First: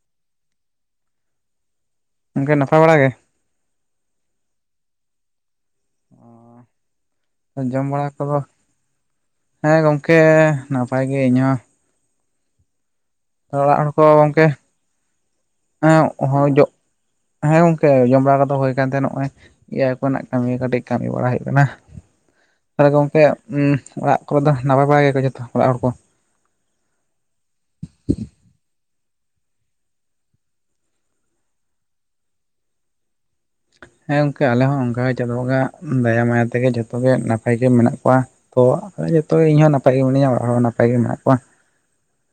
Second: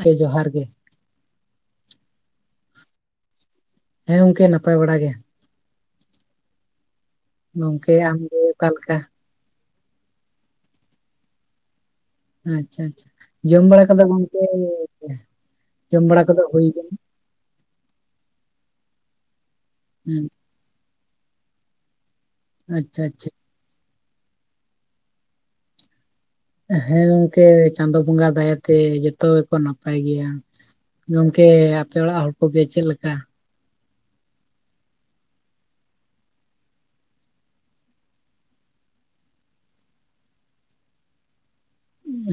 ᱠᱮ ᱡᱚᱸᱦᱟᱨ ᱜᱮ᱾ ᱜᱚᱝᱠᱮ ᱱᱟᱯᱟᱭ ᱵᱟᱲᱟ ᱜᱮ? ᱦᱮᱸ ᱜᱚᱢᱠᱮ ᱱᱟᱯᱟᱭ ᱵᱟᱲᱟ ᱜᱮ, ᱡᱚᱢ ᱜᱚᱝᱠᱮ ᱵᱟᱲᱟ ᱟᱢ ᱠᱚᱫᱚ ᱜᱮ ᱚᱠᱟ ᱞᱮᱠᱟ? ᱦᱮᱸ ᱜᱚᱢᱠᱮ ᱱᱟᱯᱟᱭ ᱜᱮ ᱤᱧᱚᱦ ᱾ ᱟᱪᱪᱷᱟ ᱟᱪᱪᱷᱟ ᱡᱚᱢ ᱵᱟᱲᱟ ᱠᱚᱫᱚ ᱜᱚᱝᱠᱮ ᱦᱮᱸ ᱦᱮᱸ ᱜᱚᱢᱠᱮ ᱡᱚᱢ ᱵᱟᱲᱟ ᱠᱟᱫᱚ ᱦᱳᱭ ᱠᱟᱱ ᱛᱟᱦᱮᱸᱱᱟ ᱱᱚᱸᱜᱼᱚᱭ᱾ ᱤᱭᱟᱹ ᱦᱮᱸ ᱠᱚᱨᱮᱱᱟᱜ ᱠᱟᱹᱢᱤ ᱠᱟᱹᱴᱤᱡ ᱠᱟᱹᱢᱤ ᱵᱟᱲᱟ ᱦᱩᱭᱩᱜ ᱠᱟᱱᱟ ᱛᱟᱦᱚᱞᱮ ᱟᱪᱪᱷᱟ ᱜᱚᱝᱠᱮ ᱟᱪᱪᱷᱟ ᱩᱸ ᱚᱲᱟᱜ ᱠᱚᱨᱮ ᱫᱚ ᱱᱟᱯᱟᱭ ᱵᱟᱲᱟ ᱜᱮᱭᱟ ᱠᱚ ᱡᱷᱚᱛᱚ ᱚᱲᱟᱜ ᱦᱚᱲ ᱠᱚ? ᱦᱮᱸ ᱜᱚᱢᱠᱮ ᱪᱟᱸᱫᱳ ᱵᱚᱸᱜᱟ ᱫᱟᱭᱟ ᱛᱮ ᱡᱚᱛᱚ ᱜᱮᱠᱚ ᱱᱟᱯᱟᱭ ᱜᱮᱭᱟ᱾ ᱜᱚᱢᱠᱮ ᱟᱯᱮ ᱚᱲᱟᱜ ᱦᱚᱲ ᱠᱚᱜᱮ ᱪᱮᱫ ᱞᱮᱠᱟ? ᱦᱮᱸ ᱜᱚᱢᱠᱮ ᱟᱞᱮ ᱦᱚᱸ ᱚᱱᱠᱟᱜᱮ ᱪᱟᱸᱫᱳ ᱵᱚᱸᱜᱟ ᱫᱟᱭᱟ ᱢᱟᱭᱟ ᱛᱮᱜᱮ ᱡᱷᱚᱛᱚ ᱜᱮ ᱱᱟᱯᱟᱭ ᱜᱮ ᱢᱮᱱᱟᱜ ᱠᱚᱣᱟ᱾ ᱛᱚ ᱡᱚᱛᱚ ᱜᱮ ᱤᱧᱦᱚᱸ ᱱᱟᱯᱟᱭ ᱜᱮ ᱢᱤᱱᱟᱹᱧᱟ ᱚᱲᱟᱜ ᱦᱚᱲ ᱦᱚᱸ ᱱᱟᱯᱟᱭ ᱜᱮ ᱢᱮᱱᱟᱜ ᱠᱚᱣᱟ᱾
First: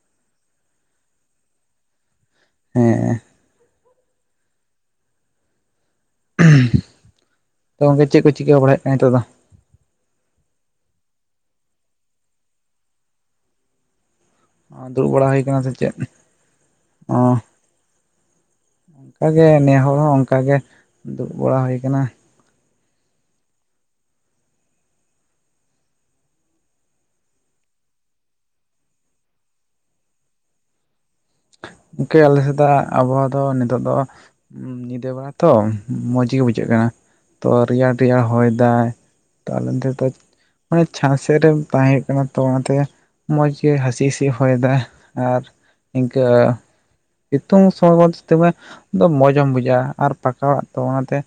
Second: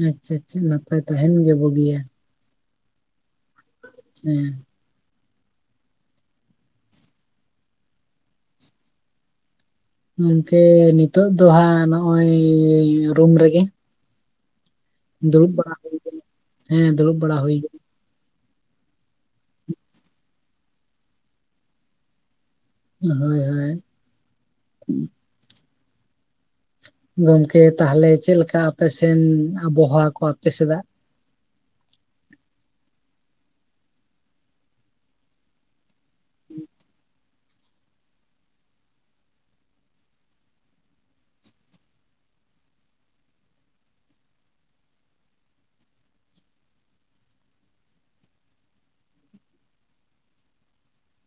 ᱟᱪᱪᱷᱟ ᱟᱪᱪᱷᱟ ᱱᱟᱯᱟᱭ ᱛᱟᱦᱮᱱ ᱜᱮ ᱵᱩᱜᱤᱭᱟ ᱾ ᱦᱮᱸ ᱦᱮᱸ ᱦᱮᱸ ᱾ ᱛᱚ ᱜᱚᱝᱠᱮ ᱪᱮᱫ ᱠᱚ ᱪᱤᱠᱟᱹ ᱵᱟᱲᱟᱭᱮᱫ ᱠᱟᱱ ᱦᱤᱛᱚᱜ ᱫᱚ? ᱜᱚᱝᱠᱮ ᱱᱤᱛᱚᱜ ᱫᱚ ᱦᱟᱸᱜ ᱱᱚ-ᱚᱭ ᱨᱩᱢ ᱨᱮᱜᱮ ᱾ ᱦᱩᱭ ᱫᱩᱲᱩᱵ ᱠᱟᱱᱟ ᱥᱮ ᱵᱟᱲᱟ ᱪᱮᱫ? ᱦᱩᱭ ᱠᱟᱱᱟ ᱦᱮᱸ ᱫᱩᱲᱩᱵ ᱵᱟᱲᱟ ᱦᱩᱭ ᱟᱠᱟᱱᱟ᱾ ᱚᱱᱠᱟ ᱜᱮ ᱱᱮ ᱦᱚᱲ ᱦᱚᱸ ᱚᱱᱠᱟ ᱜᱮ ᱫᱩᱲᱩᱵ ᱵᱟᱲᱟ ᱦᱩᱭ ᱠᱟᱱᱟ ᱾ [inaudible] ᱜᱚᱢᱠᱮ ᱛᱟᱦᱚᱞᱮ ᱪᱮᱫᱮ ᱞᱮᱠᱟ ᱟᱯᱮ ᱥᱮᱱ ᱟᱵᱚᱦᱟᱣᱟ ᱠᱚ ᱟᱯᱮ ᱥᱮᱫᱟᱜ? ᱜᱚᱝᱠᱮ ᱟᱞᱮ ᱥᱮᱫ ᱟᱜ ᱟᱵᱷᱚᱭᱟ ᱫᱚ ᱱᱤᱛᱚᱜ ᱫᱚ ᱧᱤᱫᱟᱹ ᱵᱮᱲᱟ ᱛᱚ ᱢᱚᱸᱡ ᱜᱮ ᱵᱩᱡᱷᱟᱹᱜ ᱠᱟᱱᱟ ᱾ ᱛᱚ ᱨᱮᱭᱟᱲ ᱨᱮᱭᱟᱲ ᱦᱚᱭ ᱫᱟᱭ ᱛᱚ ᱟᱞᱮ ᱱᱚᱛᱮ ᱢᱟᱱᱮ ᱪᱷᱟᱸᱛ ᱥᱮᱫ ᱨᱮᱢ ᱛᱟᱦᱮᱸᱜ ᱠᱟᱱᱟ ᱛᱚ ᱚᱱᱟᱛᱮ ᱢᱚᱸᱡ ᱜᱮ ᱦᱟᱹᱥᱤ ᱦᱟᱹᱤᱥ ᱦᱚᱭᱮᱫᱟᱭ ᱟᱨ ᱤᱱᱠᱟᱹ ᱥᱤᱛᱩᱝ ᱥᱚᱢᱚᱭ [unintelligible] ᱫᱚ ᱢᱚᱪᱮᱢ ᱵᱩᱡᱷᱟᱹᱜ-ᱟ ᱟᱨ ᱯᱟᱠᱟ ᱚᱲᱟᱜ ᱛᱚ ᱚᱱᱟᱛᱮ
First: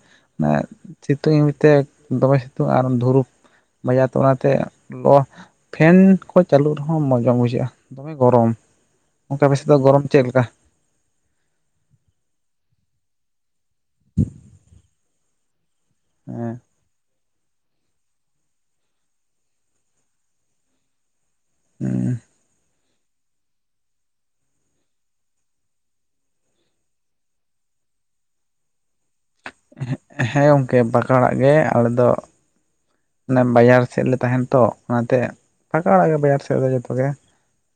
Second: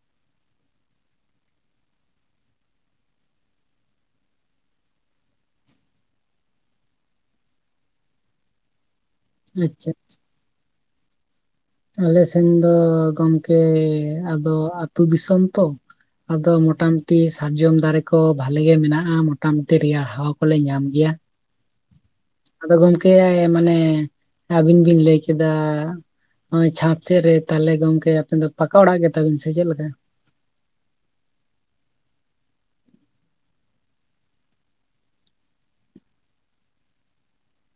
ᱚᱱᱮ [inaudible] ᱯᱷᱮᱱ ᱠᱚ ᱪᱟᱹᱞᱩᱜ ᱨᱮᱦᱚᱸ ᱢᱚᱸᱡᱽ ᱵᱟᱝ ᱵᱩᱡᱷᱟᱹᱜᱼᱟ, ᱫᱚᱢᱮ ᱜᱚᱨᱚᱢ ᱚᱱᱠᱟ ᱟᱯᱮ ᱥᱮᱫ ᱫᱚ ᱟᱪᱪᱷᱟ ᱜᱚᱨᱚᱢ ᱪᱮᱫ ᱞᱮᱠᱟ? ᱟᱞᱮ ᱥᱮᱱ ᱫᱚ ᱜᱚᱝᱠᱮ ᱟᱫᱚ ᱟᱛᱩ ᱫᱤᱥᱚᱢ ᱛᱚ, ᱟᱫᱚ ᱢᱚᱴᱟᱝ ᱛᱤ ᱥᱟᱨᱡᱚᱢ ᱫᱟᱨᱮ ᱠᱚ ᱵᱷᱟᱞᱮ ᱜᱮ ᱢᱮᱱᱟᱜ-ᱟ ᱢᱚᱴᱟᱢᱩᱴᱤ ᱨᱮᱭᱟᱲ ᱦᱟᱣᱟ ᱠᱚᱞᱮ ᱧᱟᱢ ᱜᱮᱭᱟ ᱾ [unintelligible] ᱟᱫᱚ ᱜᱚᱝᱠᱮ ᱢᱟᱱᱮ ᱟᱹᱵᱤᱱ ᱵᱤᱱ ᱞᱟᱹᱭ ᱠᱮᱫᱟ ᱱᱚᱜᱚᱭ ᱪᱷᱟᱫ ᱥᱮᱫ ᱨᱮ ᱛᱟᱦᱚᱞᱮ ᱜᱚᱝᱠᱮ ᱟᱯᱮ ᱫᱚ ᱯᱟᱠᱟ ᱚᱲᱟᱜ ᱜᱮᱛᱟ ᱵᱤᱱ ᱥᱮ ᱪᱮᱫ ᱞᱮᱠᱟ? ᱦᱮᱸ ᱜᱚᱝᱠᱮ ᱯᱟᱠᱟ ᱚᱲᱟᱜ ᱜᱮ ᱟᱞᱮ ᱫᱚ ᱚᱱᱮ ᱵᱟᱡᱟᱨ ᱥᱮᱫ ᱨᱮᱞᱮ ᱛᱟᱦᱮᱱᱟ ᱛᱚ ᱚᱱᱟᱛᱮ ᱯᱟᱠᱟ ᱚᱲᱟᱜ ᱜᱮ ᱵᱟᱡᱟᱨ ᱥᱮᱫ ᱫᱚ ᱡᱚᱛᱚ ᱜᱮ᱾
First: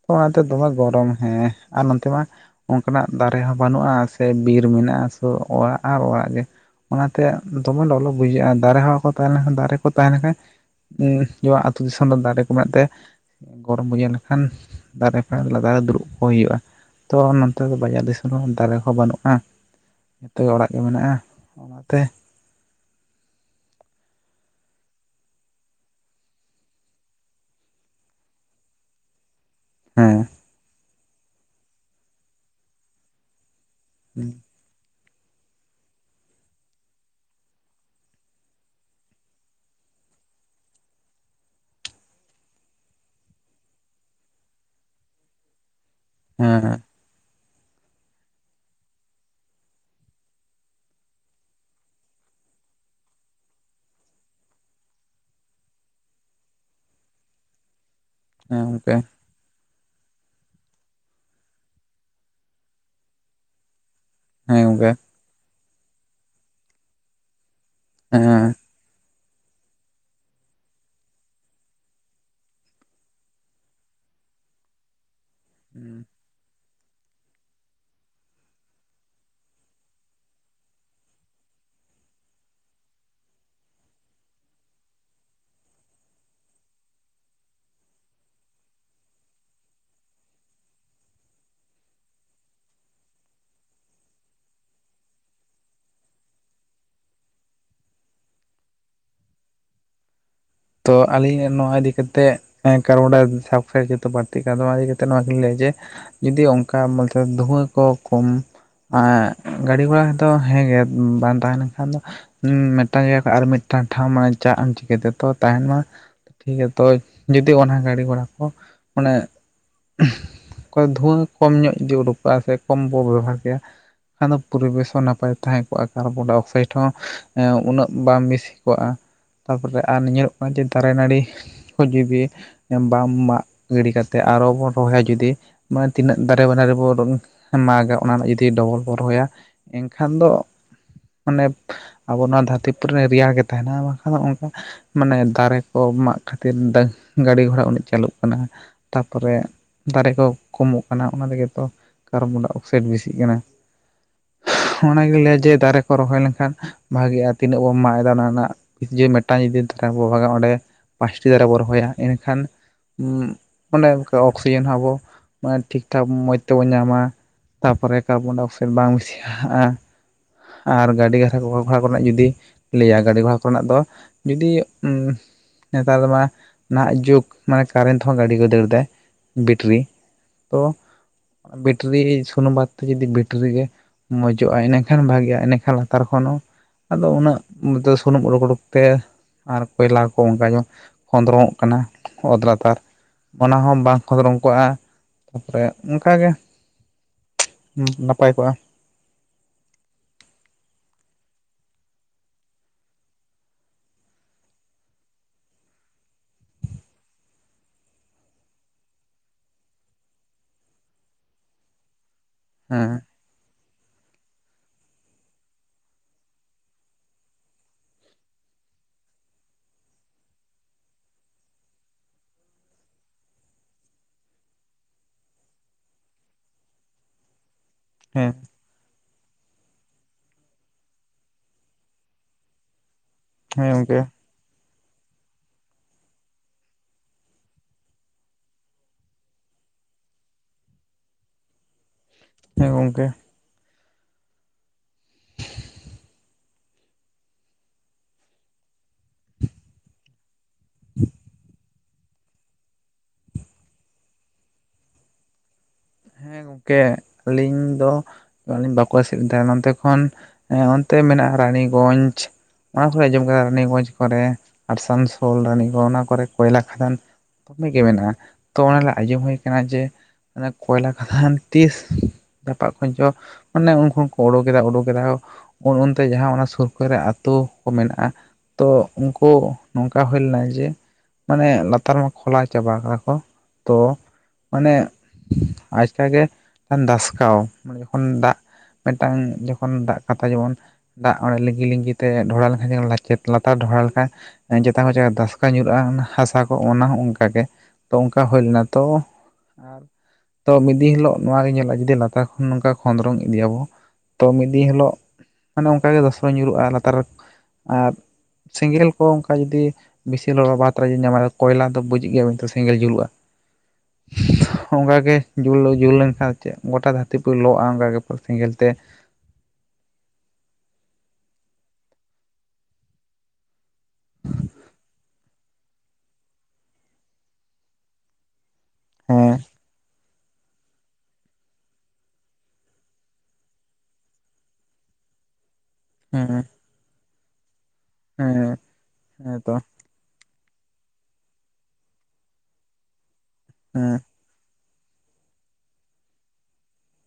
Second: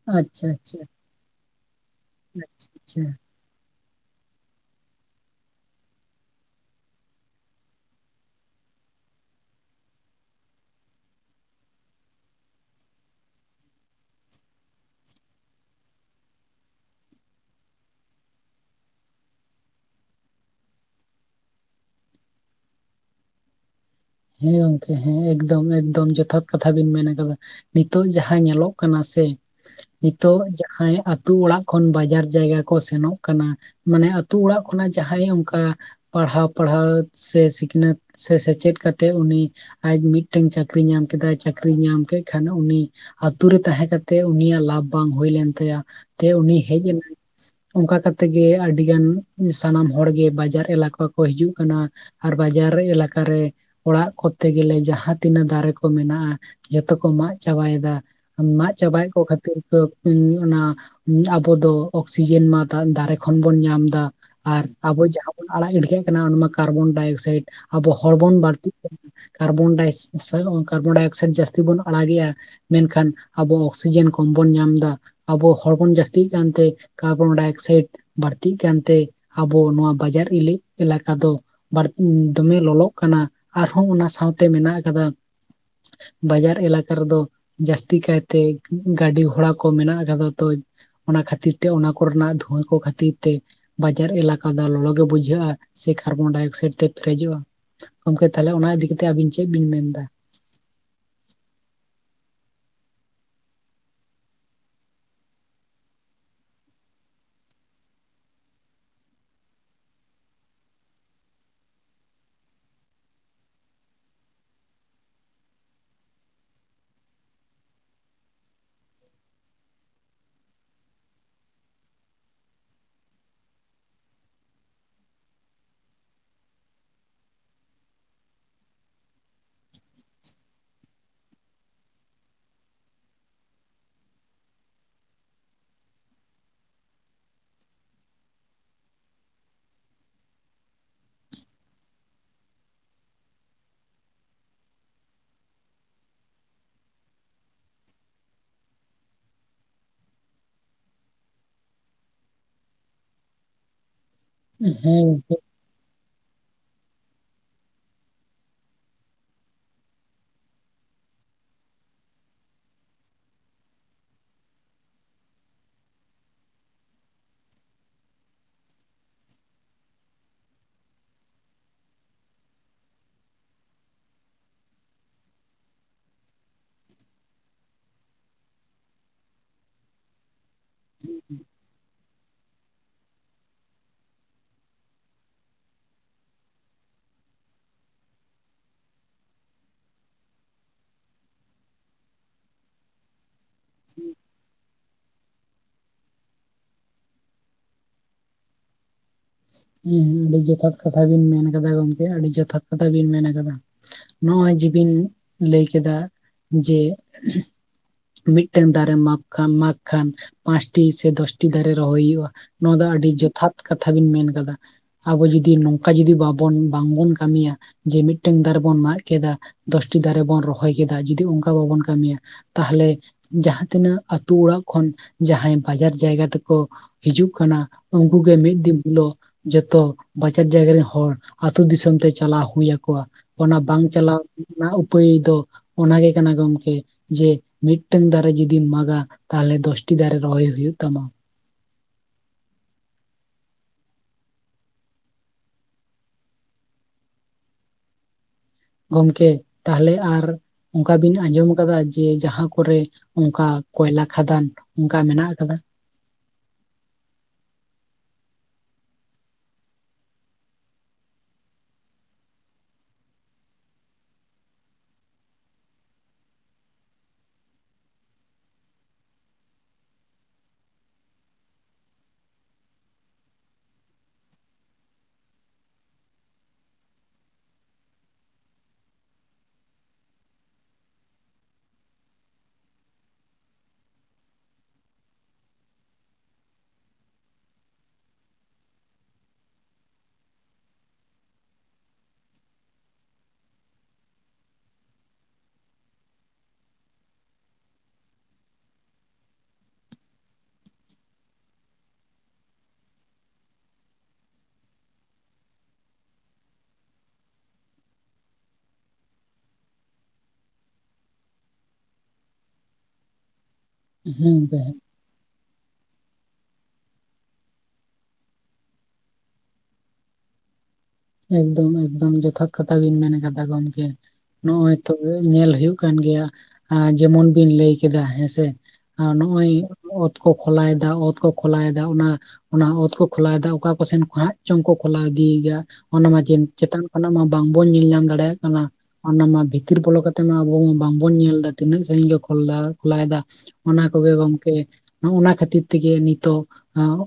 ᱛᱚ ᱚᱱᱟᱛᱮ ᱟᱪᱪᱷᱟ ᱫᱚᱢᱮ ᱟᱪᱪᱷᱟ ᱜᱚᱨᱚᱢ ᱦᱮᱸ ᱟᱨ ᱱᱚᱛᱮ ᱢᱟ ᱟᱪᱪᱷᱟ ᱟᱪᱪᱷᱟ ᱚᱱᱠᱟᱱᱟᱜ ᱫᱟ ᱨᱮᱦᱚᱸ ᱵᱟᱹᱱᱩᱜ-ᱟ ᱥᱮ ᱵᱤᱨ ᱢᱮᱱᱟᱜ-ᱟ ᱥᱚ ᱚᱲᱟᱜ ᱟᱨ ᱚᱲᱟᱜ ᱜᱮ ᱾ ᱚᱱᱟ ᱛᱮ ᱫᱚᱢᱮ ᱞᱚᱞᱚ ᱵᱩᱡᱷᱟᱹᱜ-ᱟ ᱫᱟᱨᱮ ᱦᱟᱣᱟ ᱠᱚ ᱛᱟᱦᱮᱸ ᱞᱮᱱᱠᱷᱟᱱ ᱫᱟᱨᱮ ᱠᱚ ᱛᱟᱦᱮᱱ ᱞᱮᱠᱷᱟᱱ ᱡᱮᱢᱚᱱ ᱟᱹᱛᱩ ᱫᱤᱥᱚᱢᱨᱮ ᱫᱟᱨᱮ ᱠᱚ ᱢᱮᱱᱟᱜ ᱛᱮ ᱜᱚᱨᱚᱢ ᱵᱩᱡᱟᱹᱣ ᱞᱮᱠᱷᱟᱱ ᱫᱟᱨᱮ ᱯᱷᱮᱰ ᱞᱟᱛᱟᱨ ᱨᱮ ᱫᱩᱲᱩᱵ ᱠᱚᱜ ᱦᱩᱭᱩᱜᱼᱟ᱾ ᱛᱚ ᱱᱚᱛᱮ ᱫᱚ ᱵᱟᱡᱟᱨ ᱫᱤᱥᱚᱢ ᱨᱮᱷᱚᱸ ᱫᱟᱨᱮ ᱦᱚᱸ ᱵᱟᱹᱱᱩᱜ-ᱟ᱾ ᱡᱚᱛᱚ ᱜᱮ ᱚᱲᱟᱜ ᱜᱮ ᱢᱮᱱᱟᱜ-ᱟ, ᱚᱱᱟᱛᱮ ᱦᱮᱸ ᱜᱚᱢᱠᱮ ᱦᱮᱸ ᱮᱠᱫᱚᱢ ᱮᱠᱫᱚᱢ ᱡᱚᱛᱷᱟᱛ ᱠᱟᱛᱷᱟ ᱵᱤᱱ ᱢᱮᱱ ᱟᱠᱟᱫᱟ ᱾ ᱱᱤᱛᱚᱜ ᱡᱟᱦᱟᱸ ᱧᱮᱞᱚᱜ ᱠᱟᱱᱟ ᱥᱮ ᱦᱮᱸ ᱱᱤᱛᱳᱜ ᱡᱟᱦᱟᱸᱭ ᱟᱹᱛᱩ ᱚᱲᱟᱜ ᱠᱷᱚᱱ ᱵᱟᱡᱟᱨ ᱡᱟᱭᱜᱟ ᱠᱚ ᱥᱮᱱᱚᱜ ᱠᱟᱱᱟ ᱢᱟᱱᱮ ᱦᱮᱸ ᱟᱹᱛᱩ ᱚᱲᱟᱜ ᱚᱱᱟ ᱡᱟᱦᱟᱸᱭ ᱚᱱᱠᱟ ᱯᱟᱲᱦᱟᱣ ᱯᱟᱲᱦᱟᱣ ᱥᱮ ᱥᱤᱠᱷᱱᱟᱹᱛ ᱥᱮ ᱥᱮᱪᱮᱫ ᱠᱟᱛᱮ ᱛᱮ ᱩᱱᱤ ᱟᱡ ᱢᱤᱫᱴᱟᱝ ᱪᱟᱹᱠᱨᱤᱭ ᱧᱟᱢ ᱠᱮᱫᱟᱭ, ᱪᱟᱹᱠᱨᱤᱭ ᱧᱟᱢ ᱠᱮᱫ ᱠᱷᱟᱱ ᱩᱱᱤ ᱟᱹᱛᱩ ᱨᱮ ᱛᱟᱦᱮᱸ ᱠᱟᱛᱮᱜ ᱩᱱᱤᱭᱟᱜ ᱞᱟᱵᱷ ᱵᱟᱝ ᱦᱩᱭ ᱞᱮᱱ ᱛᱟᱭᱟ ᱥᱮ ᱩᱱᱤ ᱦᱮᱸ ᱦᱮᱡ ᱮᱱᱟᱭ ᱚᱱᱠᱟ ᱠᱟᱛᱮᱜ ᱜᱮ ᱟᱹᱰᱤ ᱜᱟᱱ ᱥᱟᱱᱟᱢ ᱦᱚᱲᱜᱮ ᱵᱟᱡᱟᱨ ᱮᱞᱟᱠᱟ ᱠᱚ ᱦᱤᱡᱩᱜ ᱠᱟᱱᱟ᱾ ᱟᱨ ᱵᱟᱡᱟᱨ ᱮᱞᱟᱠᱟ ᱨᱮ ᱚᱲᱟᱜ ᱠᱚᱨᱛᱮ ᱜᱮᱞᱮ ᱡᱟᱦᱟᱸ ᱛᱤᱱᱟᱹᱜ ᱫᱟᱨᱮ ᱠᱚ ᱢᱮᱱᱟᱜ-ᱟ ᱡᱚᱛᱚ ᱠᱚ ᱢᱟᱜ ᱪᱟᱵᱟᱭᱮᱫᱟ᱾ ᱦᱮᱸ ᱢᱟᱜ ᱜᱚᱝᱠᱮ ᱪᱟᱵᱟᱭᱮᱫ ᱠᱚ ᱠᱷᱟᱹᱛᱤᱨ ᱚᱱᱟ ᱟᱵᱚ ᱫᱚ ᱚᱠᱥᱤᱡᱮᱱ ᱢᱟ ᱫᱟᱨᱮ ᱠᱷᱚᱱ ᱵᱚᱱ ᱧᱟᱢ ᱮᱫᱟ ᱦᱮᱸ ᱟᱨ ᱜᱚᱝᱠᱮ ᱟᱵᱚ ᱡᱟᱦᱟᱸ ᱵᱚᱱ ᱟᱲᱟᱜ ᱜᱤᱰᱤᱠᱟᱜ ᱠᱟᱱᱟ ᱚᱱᱟ ᱢᱟ ᱠᱟᱨᱵᱚᱱᱰᱟᱭ ᱚᱠᱥᱟᱭᱤᱰ ᱟᱵᱚ ᱦᱚᱲᱢᱚᱱ ᱦᱮᱸ ᱵᱟᱹᱲᱛᱤ ᱠᱟᱨᱵᱚᱱ ᱠᱟᱨᱵᱚᱱᱰᱟᱭ ᱚᱠᱥᱟᱭᱤᱰ ᱡᱟᱹᱥᱛᱤ ᱵᱚᱱ ᱟᱲᱟᱜᱮᱜ-ᱟ᱾ ᱢᱮᱱᱠᱷᱟᱱ ᱟᱵᱚ ᱚᱠᱥᱤᱡᱮᱱ ᱠᱚᱢ ᱵᱚᱱ ᱧᱟᱢ ᱮᱫᱟ ᱟᱵᱚ ᱦᱚᱲᱵᱚᱱ ᱡᱟᱹᱥᱛᱤ ᱠᱟᱱᱛᱮ ᱠᱟᱨᱵᱚᱱ ᱰᱟᱭ ᱚᱠᱥᱟᱭᱤᱰ ᱵᱟᱹᱲᱛᱤᱜ ᱠᱟᱱᱛᱮ ᱟᱵᱚ ᱱᱚᱣᱟ ᱵᱟᱡᱟᱨ ᱮᱞᱟᱠᱟ ᱫᱚ ᱵᱟᱹᱲᱛᱤ ᱫᱚᱢᱮ ᱞᱚᱞᱚᱜ ᱠᱟᱱᱟ ᱟᱨᱦᱚᱸ ᱚᱱᱟ ᱥᱟᱶᱛᱮ ᱢᱮᱱᱟᱜ ᱟᱠᱟᱫᱟ ᱵᱟᱡᱟᱨ ᱮᱞᱟᱠᱟ ᱨᱮᱫᱚ ᱡᱟᱹᱥᱛᱤ ᱠᱟᱭᱛᱮ ᱜᱟᱹᱰᱤ ᱜᱷᱚᱲᱟ ᱠᱚ ᱢᱮᱱᱟᱜ ᱟᱠᱟᱫᱟ ᱛᱚᱼᱼ ᱚᱱᱟ ᱠᱷᱟᱹᱛᱤᱨ ᱛᱮ ᱚᱱᱟ ᱠᱚᱨᱮᱱᱟᱜ ᱫᱷᱩᱣᱟᱹ ᱠᱚ ᱠᱷᱟᱹᱛᱤᱨ ᱛᱮ ᱵᱟᱡᱟᱨ ᱮᱞᱟᱠᱟ ᱫᱚ ᱞᱚᱞᱚ ᱜᱮ ᱵᱩᱡᱷᱟᱹᱜ-ᱟ ᱥᱮ ᱠᱟᱨᱵᱚᱱᱰᱟᱭ ᱚᱠᱥᱟᱭᱤᱰ ᱛᱮ ᱯᱮᱨᱮᱡᱚᱜ-ᱟ, ᱜᱚᱢᱠᱮ ᱛᱟᱦᱚᱞᱮ ᱚᱱᱟ ᱤᱫᱤ ᱠᱟᱛᱮ ᱟᱹᱵᱤᱱ ᱪᱮᱫ ᱵᱤᱱ ᱢᱮᱱ ᱮᱫᱟ? ᱛᱚ ᱟᱹᱞᱤᱧ ᱱᱚᱣᱟ ᱤᱫᱤ ᱠᱟᱛᱮ ᱦᱮᱸ ᱠᱟᱨᱵᱚᱱᱰᱟᱭ ᱥᱟᱞᱯᱷᱟ ᱡᱚᱛᱚ ᱵᱟᱲᱛᱤ ᱠᱟᱱ ᱛᱮ ᱱᱚᱣᱟᱧ ᱞᱟᱹᱭ ᱡᱮ ᱡᱩᱫᱤ ᱚᱱᱠᱟ ᱢᱚᱛᱞᱚᱵ ᱫᱷᱩᱣᱟᱹ ᱠᱚ ᱠᱚᱢ ᱜᱟᱹᱰᱤ ᱜᱷᱚᱲᱟ ᱦᱚᱸᱛᱚ ᱦᱮᱸᱜᱮ ᱵᱟᱝ ᱛᱟᱦᱮᱸ ᱞᱮᱱᱠᱷᱟᱱ ᱫᱚ ᱦᱩᱸ ᱢᱤᱫᱴᱟᱝ ᱤᱭᱟᱹ ᱠᱷᱚᱱᱚᱜ ᱟᱨ ᱢᱤᱫᱴᱟᱝ ᱴᱷᱟᱶ ᱢᱟᱱᱮ ᱪᱟᱜ ᱟᱢ ᱪᱤᱠᱟᱹᱛᱮ ᱛᱚ ᱛᱟᱦᱮᱱ ᱢᱟ ᱴᱷᱤᱠ ᱜᱮᱭᱟ ᱛᱚ ᱡᱩᱫᱤ ᱚᱱᱟ ᱜᱟᱹᱰᱤᱤ ᱜᱷᱚᱲᱟ ᱠᱚ ᱚᱱᱮ ᱚᱠᱚᱭ ᱫᱷᱩᱣᱟᱹ ᱠᱚᱢ ᱧᱚᱜ ᱚᱸᱰᱚᱠ ᱠᱚᱜ-ᱟ, ᱥᱮ ᱠᱚᱢ ᱵᱚᱱ ᱵᱮᱵᱚᱦᱟᱨ ᱠᱮᱭᱟ ᱟᱫᱚ ᱯᱚᱨᱤᱵᱮᱥ ᱦᱚᱸ ᱱᱟᱯᱟᱭ ᱛᱟᱦᱮᱸ ᱠᱚᱜ-ᱟ, ᱠᱟᱨᱵᱚᱱᱚᱠᱥᱟᱭᱤᱰ ᱦᱚᱸ ᱦᱮᱸ ᱩᱱᱟᱹᱜ ᱵᱟᱝ ᱵᱤᱥᱤ ᱠᱚᱜ-ᱟ᱾ ᱛᱟᱨᱯᱚᱨᱮ ᱟᱨ ᱧᱮᱞᱚᱜ ᱠᱟᱱᱟ ᱡᱮ ᱫᱟᱨᱮ ᱱᱟᱹᱲᱤ ᱡᱤᱵᱤ ᱵᱟᱝ ᱢᱟᱜ ᱜᱤᱰᱤ ᱠᱟᱛᱮ ᱟᱨᱦᱚᱸ ᱵᱚᱱ ᱨᱚᱦᱚᱭᱟ ᱡᱩᱚᱫᱤ ᱢᱟᱱᱮ ᱛᱤᱱᱟᱹᱜ ᱫᱟᱨᱮ ᱵᱟᱱᱟ ᱨᱮᱵᱚ ᱢᱟᱜᱼᱟ ᱚᱱᱟ ᱨᱮᱱᱟᱜ ᱡᱩᱫᱤ ᱰᱚᱵᱚᱞ ᱵᱚ ᱨᱚᱦᱚᱭᱟ ᱮᱱᱠᱷᱟᱱ ᱫᱚ ᱢᱟᱱᱮ ᱟᱵᱚ ᱱᱚᱣᱟ ᱫᱷᱟᱹᱨᱛᱤ ᱯᱩᱨᱤ ᱨᱮ, ᱨᱮᱭᱟᱲ ᱜᱮ ᱛᱟᱦᱮᱱᱟ ᱵᱟᱝᱠᱷᱟᱱ ᱫᱚ ᱚᱱᱠᱟ ᱢᱟᱱᱮ ᱫᱟᱨᱮ ᱠᱚ ᱢᱟᱜ ᱠᱷᱟᱹᱛᱤᱨ ᱜᱟᱹᱰᱤ ᱜᱷᱚᱲᱟ ᱩᱱᱟᱹᱜ ᱪᱟᱹᱞᱩᱜ ᱠᱟᱱᱟ ᱛᱟᱨᱯᱚᱨᱮ ᱫᱟᱨᱮ ᱠᱚ ᱠᱚᱢᱚᱜ ᱠᱟᱱᱟ ᱚᱱᱟ ᱞᱟᱹᱜᱤᱫ ᱛᱚ ᱠᱟᱨᱵᱚᱱᱰᱟᱭ ᱚᱠᱥᱟᱭᱤᱰ ᱵᱤᱥᱤᱜ ᱠᱟᱱᱟ᱾ ᱦᱮᱸ ᱚᱱᱟᱜᱮᱞᱤᱧ ᱜᱚᱢᱠᱮ ᱞᱟᱹᱭᱟ ᱡᱮ ᱫᱟᱨᱮ ᱠᱚ ᱨᱚᱦᱚᱭ ᱞᱮᱱᱠᱷᱟᱱ ᱵᱷᱟᱹᱜᱤᱜ-ᱟ᱾ ᱛᱤᱱᱟᱹᱜ ᱵᱚᱱ ᱢᱟᱜ ᱮᱫᱟ ᱚᱱᱟ ᱨᱮᱱᱟᱜ ᱡᱮ ᱢᱤᱫᱴᱟᱝ ᱡᱩᱫᱤ ᱟᱨᱵᱚ ᱵᱷᱟᱜᱟ ᱚᱸᱰᱮ ᱯᱟᱸᱪᱴᱤ ᱫᱟᱨᱮ ᱵᱚᱱ ᱨᱚᱦᱚᱭᱟ ᱮᱱᱠᱷᱟᱱ ᱦᱩᱸ ᱚᱱᱮ ᱚᱱᱠᱟ ᱚᱠᱥᱤᱡᱮᱱ ᱦᱚᱸ ᱟᱵᱚ ᱴᱷᱤᱠ ᱴᱷᱟᱠ ᱢᱚᱸᱡᱽ ᱛᱮᱵᱚ ᱧᱟᱢᱟ᱾ ᱛᱟᱨᱯᱚᱨᱮ ᱠᱟᱨᱵᱚᱱᱰᱟᱭ ᱚᱠᱥᱟᱭᱤᱰ ᱵᱟᱝ ᱵᱤᱥᱤᱜ-ᱟ᱾ ᱟᱨ ᱜᱟᱹᱰᱤ ᱜᱷᱚᱲᱟ ᱠᱚᱨᱮᱱᱟᱜ ᱡᱩᱫᱤ ᱞᱟᱹᱭᱟ ᱜᱟᱹᱰᱤ ᱜᱷᱚᱲᱟ ᱠᱚᱨᱮᱱᱟᱜ ᱫᱚ ᱡᱩᱫᱤ ᱩᱸᱻ ᱱᱮᱛᱟᱨ ᱢᱟ ᱱᱟᱦᱟᱜ ᱡᱩᱜᱽ ᱢᱟᱱᱮ ᱠᱟᱨᱮᱱᱴ ᱦᱚᱸ ᱜᱟᱹᱰᱤ ᱜᱮ ᱫᱟᱹᱲ ᱮᱫᱟᱭ ᱵᱤᱴᱨᱤ ᱛᱚ ᱵᱤᱴᱨᱤ ᱥᱩᱱᱩᱢ ᱵᱟᱫ ᱡᱩᱫᱤ ᱵᱤᱴᱨᱤ ᱜᱮ ᱢᱚᱸᱡᱚᱜ-ᱟ᱾ ᱤᱱᱟᱠᱷᱟᱱ ᱵᱷᱟᱹᱜᱤᱜ-ᱟ᱾ ᱤᱱᱟᱠᱷᱟᱱ ᱞᱟᱛᱟᱨ ᱠᱷᱚᱱ ᱦᱚᱸ ᱟᱫᱚ ᱩᱱᱟᱹᱜ ᱫᱚ ᱥᱩᱱᱩᱢ ᱚᱰᱚᱠ - ᱚᱰᱚᱠ ᱛᱮ ᱟᱨ ᱠᱚᱭᱞᱟ ᱠᱚ ᱚᱱᱠᱟ ᱧᱚᱝ ᱠᱷᱚᱸᱫᱽᱨᱚᱝᱚᱜ ᱠᱟᱱᱟ ᱚᱛ ᱞᱟᱛᱟᱨ ᱚᱱᱟ ᱦᱚᱸ ᱵᱟᱝ ᱠᱷᱚᱸᱫᱽᱨᱚᱢ ᱠᱚᱜ-ᱟ᱾ ᱛᱟᱨᱯᱚᱨᱮ ᱚᱱᱠᱟᱜᱮ ᱱᱟᱯᱟᱭ ᱠᱚᱜ-ᱟ᱾ ᱦᱩᱸ ᱦᱩᱸ ᱟᱹᱰᱤ ᱡᱚᱛᱷᱟᱛ ᱠᱟᱛᱷᱟ ᱵᱤᱱ ᱢᱮᱱ ᱠᱟᱫᱟ ᱜᱚᱝᱠᱮ, ᱟᱹᱰᱤ ᱡᱚᱛᱷᱟᱛ ᱠᱟᱛᱷᱟ ᱵᱤᱱ ᱢᱮᱱ ᱠᱟᱫᱟ᱾ ᱱᱚᱜᱼᱚᱭ ᱡᱤᱵᱤᱧ ᱞᱟᱹᱭ ᱠᱮᱫᱟ ᱡᱮ ᱢᱤᱫᱴᱟᱝ ᱫᱟᱨᱮᱢ ᱢᱟᱜ ᱢᱟᱜ ᱠᱷᱟᱱ ᱯᱟᱸᱪᱴᱤ ᱥᱮ ᱫᱚᱥᱴᱤ ᱫᱟᱨᱮ ᱨᱚᱦᱚᱭ ᱦᱩᱭᱩᱜᱼᱟ᱾ ᱱᱚᱣᱟ ᱫᱚ ᱦᱮᱸ ᱟᱹᱰᱤ ᱡᱚᱛᱷᱟᱛ ᱠᱟᱛᱷᱟ ᱵᱤᱱ ᱢᱮᱱ ᱟᱠᱟᱫᱟ᱾ ᱟᱵᱚ ᱡᱩᱫᱤ ᱱᱚᱝᱠᱟ ᱡᱩᱫᱤ ᱵᱟᱵᱚᱱ ᱵᱟᱝᱵᱚᱱ ᱠᱟᱹᱢᱤᱭᱟ ᱡᱮ ᱢᱤᱫᱴᱮᱱ ᱫᱟᱨᱮ ᱵᱚᱱ ᱢᱟᱜ ᱠᱮᱫᱟ ᱫᱚᱥᱴᱤ ᱫᱟᱨᱮ ᱵᱚᱱ ᱨᱚᱦᱚᱭ ᱠᱮᱫᱟ᱾ ᱡᱩᱫᱤ ᱚᱱᱠᱟ ᱵᱟᱵᱚᱱ ᱠᱟᱹᱢᱤᱭᱟ᱾ ᱛᱟᱦᱚᱞᱮ ᱡᱟᱦᱟᱸ ᱛᱤᱱᱟᱹᱜ ᱟᱹᱛᱩ ᱚᱲᱟᱜ ᱠᱷᱚᱱ ᱡᱟᱦᱟᱸᱭ ᱵᱟᱡᱟᱨ ᱡᱟᱭᱜᱟ ᱛᱮᱠᱚ ᱦᱤᱡᱩᱜ ᱠᱟᱱᱟ ᱩᱱᱠᱩᱜ ᱦᱮᱸ ᱜᱮ ᱢᱤᱫ ᱫᱤᱱ ᱦᱤᱞᱳᱜ ᱡᱚᱛᱚ ᱵᱟᱡᱟᱨ ᱡᱟᱭᱜᱟ ᱨᱮᱱ ᱦᱚᱲ᱾ ᱟᱹᱛᱩ ᱫᱤᱥᱚᱢ ᱛᱮ ᱪᱟᱞᱟᱣ ᱦᱩᱭ ᱟᱠᱚᱣᱟ᱾ ᱚᱱᱟ ᱦᱮᱸ ᱵᱟᱝ ᱜᱚᱝᱠᱮ ᱪᱟᱞᱟᱣ ᱚᱱᱟ ᱩᱯᱟᱹᱭ ᱫᱚ ᱚᱱᱟᱜᱮ ᱠᱟᱱᱟ ᱜᱚᱝᱠᱮ ᱡᱮ ᱢᱤᱫᱴᱟᱹᱝ ᱫᱟᱨᱮ ᱡᱩᱫᱤᱢ ᱢᱟᱜᱟ᱾ ᱛᱟᱦᱚᱞᱮ ᱫᱚᱥᱴᱤ ᱫᱟᱨᱮ ᱨᱚᱦᱚᱭ ᱦᱩᱭᱩᱜ ᱛᱟᱢᱟ᱾ ᱦᱮᱸ ᱜᱚᱝᱠᱮ ᱜᱚᱝᱠᱮ ᱛᱟᱦᱚᱞᱮ ᱟᱨ ᱚᱱᱠᱟ ᱵᱤᱱ ᱟᱸᱡᱚᱢ ᱟᱠᱟᱫᱟ᱾ ᱡᱮ ᱡᱟᱦᱟᱸ ᱠᱚᱨᱮ ᱚᱱᱠᱟ ᱠᱚᱭᱞᱟ ᱠᱷᱟᱫᱟᱱ ᱾ ᱚᱱᱠᱟ ᱢᱮᱱᱟᱜ ᱟᱠᱟᱫᱟ? ᱦᱮᱸ ᱜᱚᱝᱠᱮ ᱟᱹᱞᱤᱧ ᱫᱚ ᱛᱚᱞᱤᱧ ᱵᱟᱠᱚ ᱮᱥᱮᱫ ᱫᱟ ᱱᱚᱛᱮ ᱠᱷᱚᱱ ᱚᱸ ᱚᱱᱛᱮ ᱢᱮᱱᱟᱜᱼᱟ᱾ ᱨᱟᱱᱤᱜᱚᱸᱡᱽ ᱚᱱᱟ ᱠᱚᱜᱤᱧ ᱟᱸᱡᱚᱢ ᱠᱟᱫᱟ᱾ ᱨᱟᱱᱤᱜᱚᱡᱽ ᱠᱚᱨᱮ ᱟᱲᱥᱟᱱᱥᱳᱞ ᱨᱟᱱᱤᱜᱚᱡᱽ ᱚᱱᱟ ᱠᱚᱨᱮ ᱠᱚᱭᱞᱟ ᱠᱷᱟᱫᱟᱱ ᱠᱷᱚᱱᱤ ᱜᱮ ᱢᱮᱱᱟᱜᱼᱟ᱾ ᱛᱚ ᱚᱱᱟᱞᱮ ᱟᱸᱡᱚᱢ ᱦᱩᱭ ᱠᱟᱱᱟ ᱡᱮ ᱚᱱᱟ ᱠᱚᱭᱞᱟ ᱠᱷᱫᱟᱱ ᱛᱤᱥ ᱫᱷᱟᱯᱟᱜ ᱠᱷᱚᱱ ᱪᱚ, ᱚᱱᱮ ᱩᱱᱠᱩ ᱦᱚᱸᱠᱚ ᱳᱰᱳᱠᱫᱟ ᱳᱰᱳᱠᱫᱟ ᱠᱚ ᱩᱱᱚᱱᱛᱮ ᱡᱟᱦᱟᱸ ᱚᱱᱟ ᱥᱩᱨ ᱠᱚᱨᱮ ᱟᱹᱛᱩ ᱠᱚ ᱢᱮᱱᱟᱜᱼᱟ᱾ ᱛᱚ ᱩᱱᱠᱩ ᱱᱚᱝᱠᱟ ᱦᱩᱭ ᱞᱮᱱᱟ ᱡᱮ ᱢᱟᱱᱮ ᱞᱟᱛᱟᱨ ᱢᱟ ᱠᱷᱚᱞᱟᱣ ᱪᱟᱵᱟ ᱠᱟᱫᱟ ᱠᱚ ᱛᱚ ᱢᱟᱱᱮᱼᱼᱼ ᱟᱪᱠᱟ ᱜᱮ ᱫᱷᱟᱥᱠᱟᱣ ᱢᱟᱱᱮ ᱡᱚᱠᱷᱚᱱ ᱫᱟᱜ ᱢᱤᱫᱴᱟᱝ ᱡᱚᱠᱷᱚᱱ ᱫᱟᱜ ᱠᱟᱛᱷᱟ ᱡᱮᱢᱚᱱ ᱫᱟᱜ ᱚᱲᱮ ᱞᱤᱸᱜᱤ - ᱞᱤᱸᱜᱤ ᱛᱮ ᱰᱷᱚᱲᱟ ᱞᱮᱱᱠᱷᱟᱱ ᱡᱮᱢᱱ ᱫᱮᱜ ᱞᱟᱛᱟᱨ ᱰᱷᱚᱲᱟ ᱞᱮᱱᱠᱷᱟᱱ [unintelligible] ᱫᱷᱟᱸᱥᱠᱟᱣ ᱧᱩᱨᱩᱜᱼᱟ ᱦᱟᱥᱟ ᱠᱚ᱾ ᱚᱱᱟ ᱦᱚᱸ ᱚᱱᱠᱟᱜᱮ ᱛᱚ ᱚᱱᱠᱟ ᱦᱩᱭ ᱞᱮᱱᱟ ᱛᱚ ᱟᱨ ᱛᱚ ᱢᱤᱫ ᱫᱤᱱ ᱦᱤᱞᱳᱜ ᱱᱚᱭᱟᱜᱮ ᱧᱮᱞᱚᱜᱼᱟ ᱾ᱡᱩᱫᱤ ᱞᱟᱛᱟᱨ ᱠᱷᱚᱱ ᱱᱚᱝᱠᱟ ᱠᱷᱚᱸᱫᱽᱨᱚᱱ ᱤᱫᱤᱭᱟᱵᱚ ᱛᱚ ᱢᱤᱫ ᱫᱤᱱ ᱦᱤᱞᱳᱜ ᱢᱟᱱᱮ ᱚᱱᱠᱟᱜᱮ ᱫᱷᱟᱥᱠᱟᱣ ᱧᱩᱨᱦᱩᱜᱼᱟ ᱞᱟᱛᱟᱨᱮ ᱟᱨ ᱥᱮᱸᱜᱮᱞ ᱠᱚ ᱚᱱᱠᱟ ᱡᱩᱫᱤ ᱵᱮᱥᱤ ᱞᱚᱞᱚ ᱵᱟᱛᱨᱮ ᱡᱩᱫᱤ ᱧᱟᱢᱟᱭ ᱠᱚᱭᱞᱟ ᱛᱚ ᱵᱩᱡᱽ ᱜᱮᱭᱟᱵᱤᱱ ᱛᱚ ᱥᱮᱸᱜᱮᱞ ᱡᱩᱞᱩᱜᱼᱟ ᱾ ᱦᱩᱸ ᱜᱚᱢᱠᱮ ᱦᱩᱸ, ᱚᱱᱠᱟᱜᱮ ᱡᱩᱞ ᱡᱩᱞ ᱞᱮᱱᱠᱷᱟᱱ ᱟᱫᱚ ᱪᱮᱜ ᱜᱚᱴᱟ ᱫᱷᱟᱹᱨᱛᱤ ᱯᱩᱨᱤ ᱞᱚᱜᱼᱟ ᱚᱱᱠᱟᱜᱮ ᱥᱮᱸᱜᱮᱞ ᱛᱮ᱾ ᱮᱠᱫᱚᱢ ᱮᱠᱫᱚᱢ ᱡᱚᱛᱷᱟᱛ ᱠᱟᱛᱷᱟ ᱵᱤᱱ ᱢᱮᱱ ᱠᱟᱫᱟ ᱜᱚᱢᱠᱮ, ᱱᱚᱜ-ᱚᱭ ᱛᱚᱵᱮ ᱧᱮᱞ ᱦᱳᱭᱜ ᱠᱟᱱ ᱜᱮᱭᱟ ᱟᱨ ᱡᱮᱢᱚᱱ ᱵᱤᱱ ᱞᱟᱹᱭ ᱠᱮᱫᱟ ᱦᱮᱸᱥᱮ ᱟᱨ ᱦᱮᱸ ᱱᱚᱜᱼᱚᱭ ᱚᱛ ᱠᱚ ᱠᱷᱚᱞᱟᱭᱮᱫᱟ ᱚᱛ ᱠᱚ ᱠᱷᱚᱞᱟᱭᱮᱫᱟ ᱚᱱᱟ ᱚᱱᱟ ᱦᱚᱸ ᱚᱛ ᱠᱚ ᱠᱷᱚᱞᱟᱣᱮᱫᱟ ᱚᱠᱟ ᱠᱚᱥᱮᱱ ᱠᱷᱚᱱᱟᱜ ᱪᱚᱝ ᱠᱚ ᱠᱷᱚᱞᱟᱣ ᱤᱫᱤᱭᱮᱫᱟ ᱚᱱᱟ ᱢᱟ ᱡᱮ ᱦᱮᱸ ᱪᱮᱛᱟᱱ ᱠᱷᱚᱱᱟᱜ ᱢᱟ ᱵᱟᱝ ᱵᱚᱱ ᱧᱮᱞ ᱧᱟᱢ ᱫᱟᱲᱮᱭᱟᱜ ᱦᱮᱸ ᱠᱟᱱᱟ ᱚᱱᱟ ᱦᱮᱸ ᱢᱟ ᱛᱚ ᱵᱷᱤᱛᱤᱨ ᱵᱚᱞᱚ ᱠᱟᱛᱮ ᱛᱮᱢᱟ ᱟᱵᱚ ᱢᱟ ᱵᱟᱝᱵᱚᱱ ᱧᱮᱞ ᱮᱫᱟ ᱛᱤᱱᱟᱹᱜ ᱥᱟᱺᱜᱤᱧ ᱠᱚ ᱠᱷᱚᱞᱟᱭᱮᱫᱟ ᱚᱱᱟ ᱦᱮᱸ ᱠᱚᱜᱮ ᱜᱚᱢᱠᱮ, ᱦᱚᱜ-ᱱᱟ ᱠᱷᱟᱹᱛᱤᱨ ᱛᱮᱜᱮ ᱱᱤᱛᱚᱜ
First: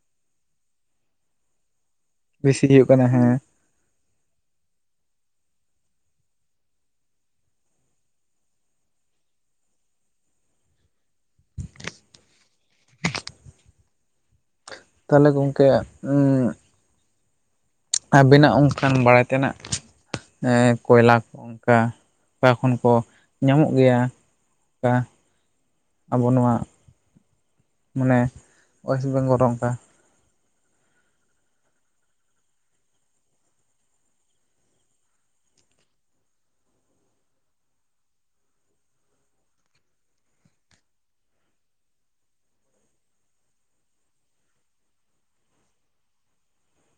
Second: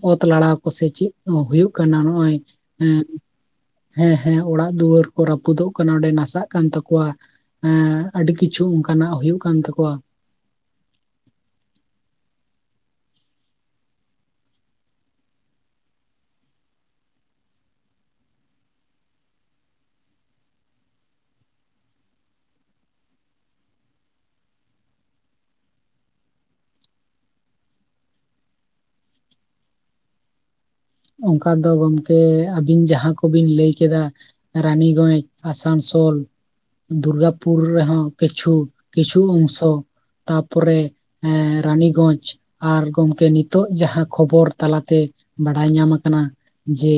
ᱚᱛ ᱞᱟᱲᱟᱣ ᱠᱚᱥᱮ ᱪᱮᱜ ᱠᱚ ᱦᱳᱭᱳᱜ ᱠᱟᱱᱟ ᱱᱚᱜᱼᱚᱭ ᱵᱮᱥᱤ ᱦᱩᱭᱩᱜ ᱮᱸ ᱠᱟᱱᱟ ᱦᱮᱸ ᱦᱮᱸ ᱦᱮᱸ ᱚᱲᱟᱜ ᱫᱩᱣᱟᱹᱨ ᱠᱚ ᱨᱟᱹᱯᱩᱫᱚᱜ ᱠᱟᱱᱟ ᱚᱸᱰᱮ ᱱᱟᱥᱟᱜ ᱠᱟᱱ ᱛᱟᱠᱚᱣᱟ, ᱮᱸ ᱟᱹᱰᱤ ᱠᱤᱪᱷᱩ ᱚᱱᱠᱟᱱᱟᱜ ᱦᱩᱭᱩᱜ ᱠᱟᱱ ᱛᱟᱠᱚᱣᱟ᱾ ᱛᱟᱦᱚᱞᱮ ᱜᱚᱢᱠᱮ ᱩᱸ ᱟᱵᱤᱱᱟᱜ ᱚᱱᱠᱟᱱ ᱵᱟᱲᱟᱭ ᱛᱮᱱᱟᱜ ᱮᱸ ᱠᱚᱭᱞᱟ ᱠᱚ ᱚᱱᱠᱟ ᱚᱠᱟ ᱠᱷᱚᱱ ᱠᱚ ᱧᱟᱢᱚᱜ ᱜᱮᱭᱟ ᱚᱱᱠᱟ ᱟᱵᱚ ᱱᱚᱣᱟ ᱢᱟᱱᱮ ᱳᱭᱮᱥ ᱵᱮᱝᱜᱚᱞ ᱨᱮ ᱚᱱᱠᱟ ᱾ ᱚᱱᱠᱟ ᱫᱚ ᱜᱚᱢᱠᱮ ᱟᱵᱤᱱ ᱡᱟᱦᱟ ᱠᱚᱵᱤᱱ ᱞᱟᱹᱭ ᱠᱮᱫᱟ, ᱨᱟᱱᱤᱜᱚᱡᱽ, ᱟᱥᱟᱱᱥᱳᱞ ᱫᱩᱨᱜᱟᱯᱩᱨ ᱨᱮᱦᱚᱸ ᱠᱤᱪᱷᱩ ᱠᱤᱪᱷᱩ ᱚᱝᱥᱚ ᱛᱟᱯᱚᱨᱮ ᱮᱸ ᱨᱟᱱᱤᱜᱚᱡᱽ ᱟᱨ ᱜᱚᱢᱠᱮ ᱱᱤᱛᱚᱜ ᱡᱟᱦᱟᱸ ᱠᱷᱚᱵᱚᱨ ᱛᱟᱞᱟᱛᱮ, ᱵᱟᱲᱟᱭ ᱧᱟᱢ ᱟᱠᱟᱱᱟ ᱡᱮ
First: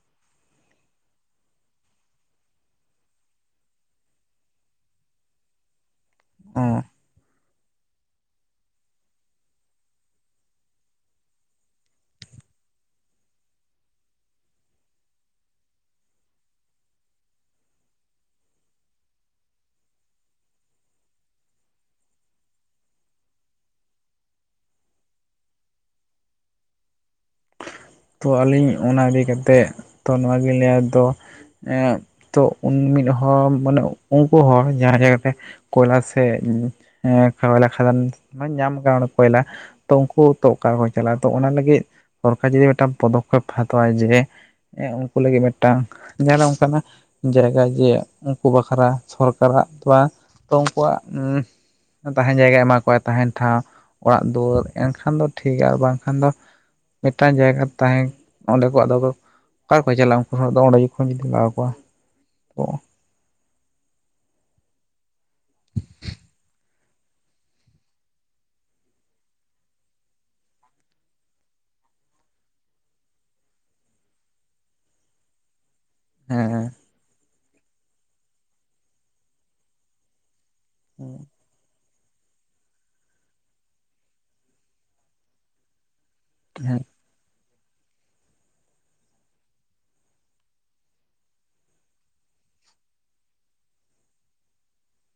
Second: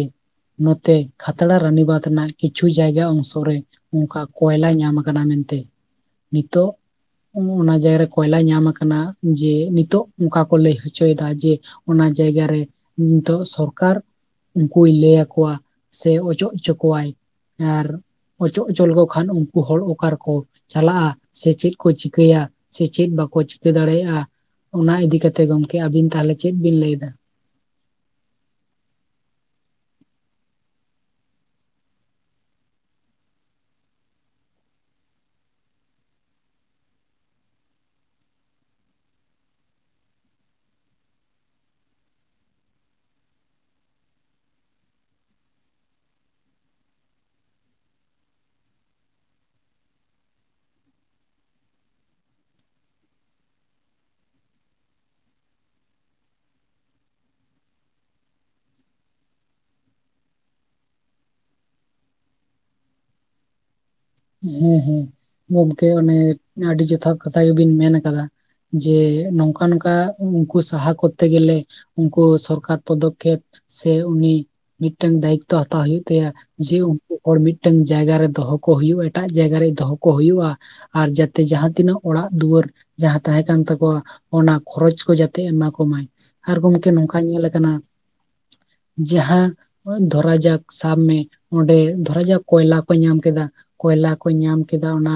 ᱱᱚᱛᱮ ᱠᱷᱟᱛᱲᱟ, ᱨᱟᱱᱤᱵᱟᱫᱽ ᱨᱮᱱᱟᱜ ᱠᱤᱪᱷᱩ ᱡᱟᱭᱜᱟ ᱚᱝᱥᱚ ᱨᱮᱼᱼ ᱚᱱᱠᱟ ᱠᱚᱭᱞᱟ ᱧᱟᱢ ᱠᱟᱱᱟ ᱢᱮᱱᱛᱮ ᱱᱤᱛᱚᱜ᱾ ᱚᱱᱟ ᱡᱟᱭᱜᱟᱨ ᱨᱮ ᱠᱚᱭᱞᱟ ᱧᱟᱢ ᱟᱠᱟᱱᱟ ᱡᱮ ᱱᱤᱛᱚᱜ ᱚᱱᱠᱟ ᱠᱚ ᱞᱟᱹᱭ ᱦᱚᱪᱚᱭᱮᱫᱟ ᱡᱮ, ᱚᱱᱟ ᱡᱟᱭᱜᱟ ᱨᱮ ᱱᱤᱛᱚᱜ ᱥᱚᱨᱠᱟᱨᱼᱼ ᱩᱱᱠᱩᱭ ᱞᱟᱹᱭ ᱟᱠᱚᱣᱟ ᱥᱮ ᱚᱪᱚᱜ ᱦᱚᱪᱚ ᱠᱚᱣᱟᱭ ᱟᱨ ᱚᱪᱚᱜ ᱦᱚᱪᱚ ᱞᱮᱠᱚ ᱠᱷᱟᱱ ᱩᱱᱠᱩ ᱦᱚᱲ ᱚᱠᱟ ᱨᱮᱠᱚ ᱪᱟᱞᱟᱜᱼᱟ ᱥᱮ ᱪᱮᱫ ᱠᱚ ᱪᱤᱠᱟᱹᱭᱟ ᱥᱮ ᱪᱮᱫ ᱵᱟᱠᱚ ᱪᱤᱠᱟᱹ ᱫᱟᱲᱮᱭᱟᱜᱼᱟ᱾ ᱚᱱᱟ ᱤᱫᱤ‌ ᱠᱟᱛᱮᱜ ᱜᱚᱢᱠᱮ ᱟᱵᱤᱱ ᱛᱟᱦᱚᱞᱮ ᱪᱮᱫ ᱵᱤᱱ ᱞᱟᱹᱭ ᱮᱫᱟ? ᱛᱚ ᱟᱹᱞᱤᱧ ᱚᱱᱟ ᱤᱫᱤ ᱠᱟᱛᱮ ᱛᱚ ᱱᱚᱣᱟᱜᱤᱧ ᱞᱟᱹᱭᱟ ᱛᱚ ᱛᱚ ᱩᱱ ᱢᱤᱫ ᱦᱚᱲ ᱢᱟᱱᱮ ᱩᱱᱠᱩ ᱦᱚᱲ ᱡᱟᱦᱟᱸ ᱡᱟᱭᱜᱟᱯᱮ, [unintelligible] ᱠᱚᱭᱞᱟ ᱥᱮ ᱮᱸ ᱠᱷᱟᱣᱞᱟ ᱠᱷᱟᱫᱟᱱ ᱢᱟᱱᱮ ᱧᱟᱢ [unintelligible] ᱠᱚᱭᱞᱟ, ᱛᱚ ᱩᱱᱠᱩ ᱛᱚ ᱚᱠᱟ ᱠᱚ ᱪᱟᱞᱟᱜᱼᱟ ᱛᱚ ᱚᱱᱟ ᱞᱟᱹᱜᱤᱫ ᱥᱚᱨᱠᱟᱨ ᱡᱩᱫᱤ ᱢᱤᱫᱴᱟᱱ ᱯᱚᱫᱚᱠᱷᱮᱯ ᱦᱟᱛᱟᱣᱟ ᱡᱮ ᱦᱮᱸ ᱩᱱᱠᱩ ᱞᱟᱹᱜᱤᱫ ᱢᱤᱫᱴᱟᱝ ᱧᱮᱞᱟ ᱚᱱᱠᱟᱱᱟᱜ ᱡᱟᱭᱜᱟ ᱡᱮ ᱩᱱᱠᱩ ᱵᱟᱠᱷᱨᱟ ᱥᱚᱨᱠᱟᱨᱟᱜ ᱵᱟ ᱩᱱᱠᱩᱣᱟᱜ ᱩᱸ ᱛᱟᱦᱮᱱ ᱡᱟᱭᱜᱟᱭ ᱮᱢᱟ ᱠᱚᱣᱟᱭ ᱛᱟᱦᱮᱱ ᱴᱷᱟᱶ ᱚᱲᱟᱜ ᱫᱩᱣᱟᱹᱨ ᱮᱱᱠᱷᱟᱱ ᱫᱚ ᱴᱷᱤᱠ ᱜᱮᱭᱟ, ᱵᱟᱝᱠᱷᱟᱱ ᱫᱚ ᱢᱤᱫᱴᱟᱝ ᱡᱟᱭᱜᱟ ᱛᱟᱦᱮᱸ ᱚᱸᱰᱮ ᱠᱚ ᱟᱫᱚ ᱚᱠᱟ ᱠᱚ ᱪᱟᱞᱟᱜᱼᱟ ᱩᱱᱠᱩ ᱫᱚ, ᱚᱸᱰᱮ ᱠᱷᱚᱱ ᱡᱩᱫᱤ ᱞᱟᱜᱟᱣ ᱠᱚᱣᱟ᱾ ᱚ [unintelligible] ᱦᱮᱸ ᱦᱮᱸ ᱜᱚᱢᱠᱮ ᱚᱱᱮ ᱟᱹᱰᱤ ᱡᱚᱛᱷᱟᱛ ᱠᱟᱛᱷᱟ ᱜᱮᱵᱤᱱ ᱢᱮᱱ ᱟᱠᱟᱫᱟ᱾ ᱡᱮ ᱱᱚᱝᱠᱟ ᱱᱚᱝᱠᱟ ᱩᱱᱠᱩ ᱥᱟᱦᱟ ᱠᱚᱨᱛᱮ ᱜᱮᱞᱮ, ᱩᱱᱠᱩ ᱥᱚᱨᱠᱟᱨ ᱯᱚᱫᱚᱠᱷᱮᱯ ᱥᱮ ᱩᱱᱤ ᱢᱤᱫᱴᱟᱝ ᱫᱟᱭᱤᱛᱛᱚ ᱦᱟᱛᱟᱣ ᱦᱩᱭᱩᱜ ᱛᱟ ᱛᱟᱭᱟ ᱦᱮᱸ ᱡᱮ ᱩᱱᱠᱩ ᱦᱚᱲ ᱢᱤᱫᱴᱟᱱ ᱡᱟᱭᱜᱟ ᱨᱮ ᱫᱚᱦᱚ ᱠᱚ ᱦᱩᱭᱩᱜᱼᱟ, ᱮᱴᱟᱜ ᱡᱟᱭᱜᱟ ᱨᱮ ᱫᱚᱦᱚ ᱠᱚ ᱦᱩᱭᱩᱜᱼᱟ᱾ ᱟᱨ ᱦᱮᱸ ᱡᱟᱛᱮ ᱡᱟᱦᱟᱸ ᱛᱤᱱᱟᱹᱜ ᱚᱲᱟᱜ ᱫᱩᱣᱟᱹᱨ, ᱡᱟᱦᱟᱸ ᱛᱟᱦᱮᱸ ᱠᱟᱱ ᱛᱟᱠᱚᱣᱟ ᱚᱱᱟ ᱠᱷᱚᱨᱚᱪ ᱠᱚ ᱡᱟᱛᱮ ᱮᱢᱟ ᱠᱚᱢᱟᱭ, ᱟᱨ ᱦᱮᱸ ᱜᱚᱢᱠᱮ ᱱᱚᱝᱠᱟ ᱧᱮᱞ ᱠᱟᱱᱟ ᱡᱟᱦᱟᱸ ᱫᱷᱚᱨᱟ ᱡᱟᱠ ᱥᱟᱵ ᱢᱮ ᱚᱸᱰᱮ ᱫᱷᱚᱨᱟ ᱡᱟᱠ ᱠᱚᱭᱞᱟ ᱠᱚ ᱧᱟᱢ ᱠᱮᱫᱟ᱾ ᱠᱚᱭᱞᱟ ᱠᱚ ᱧᱟᱢ ᱠᱮᱫᱟ ᱚᱱᱟ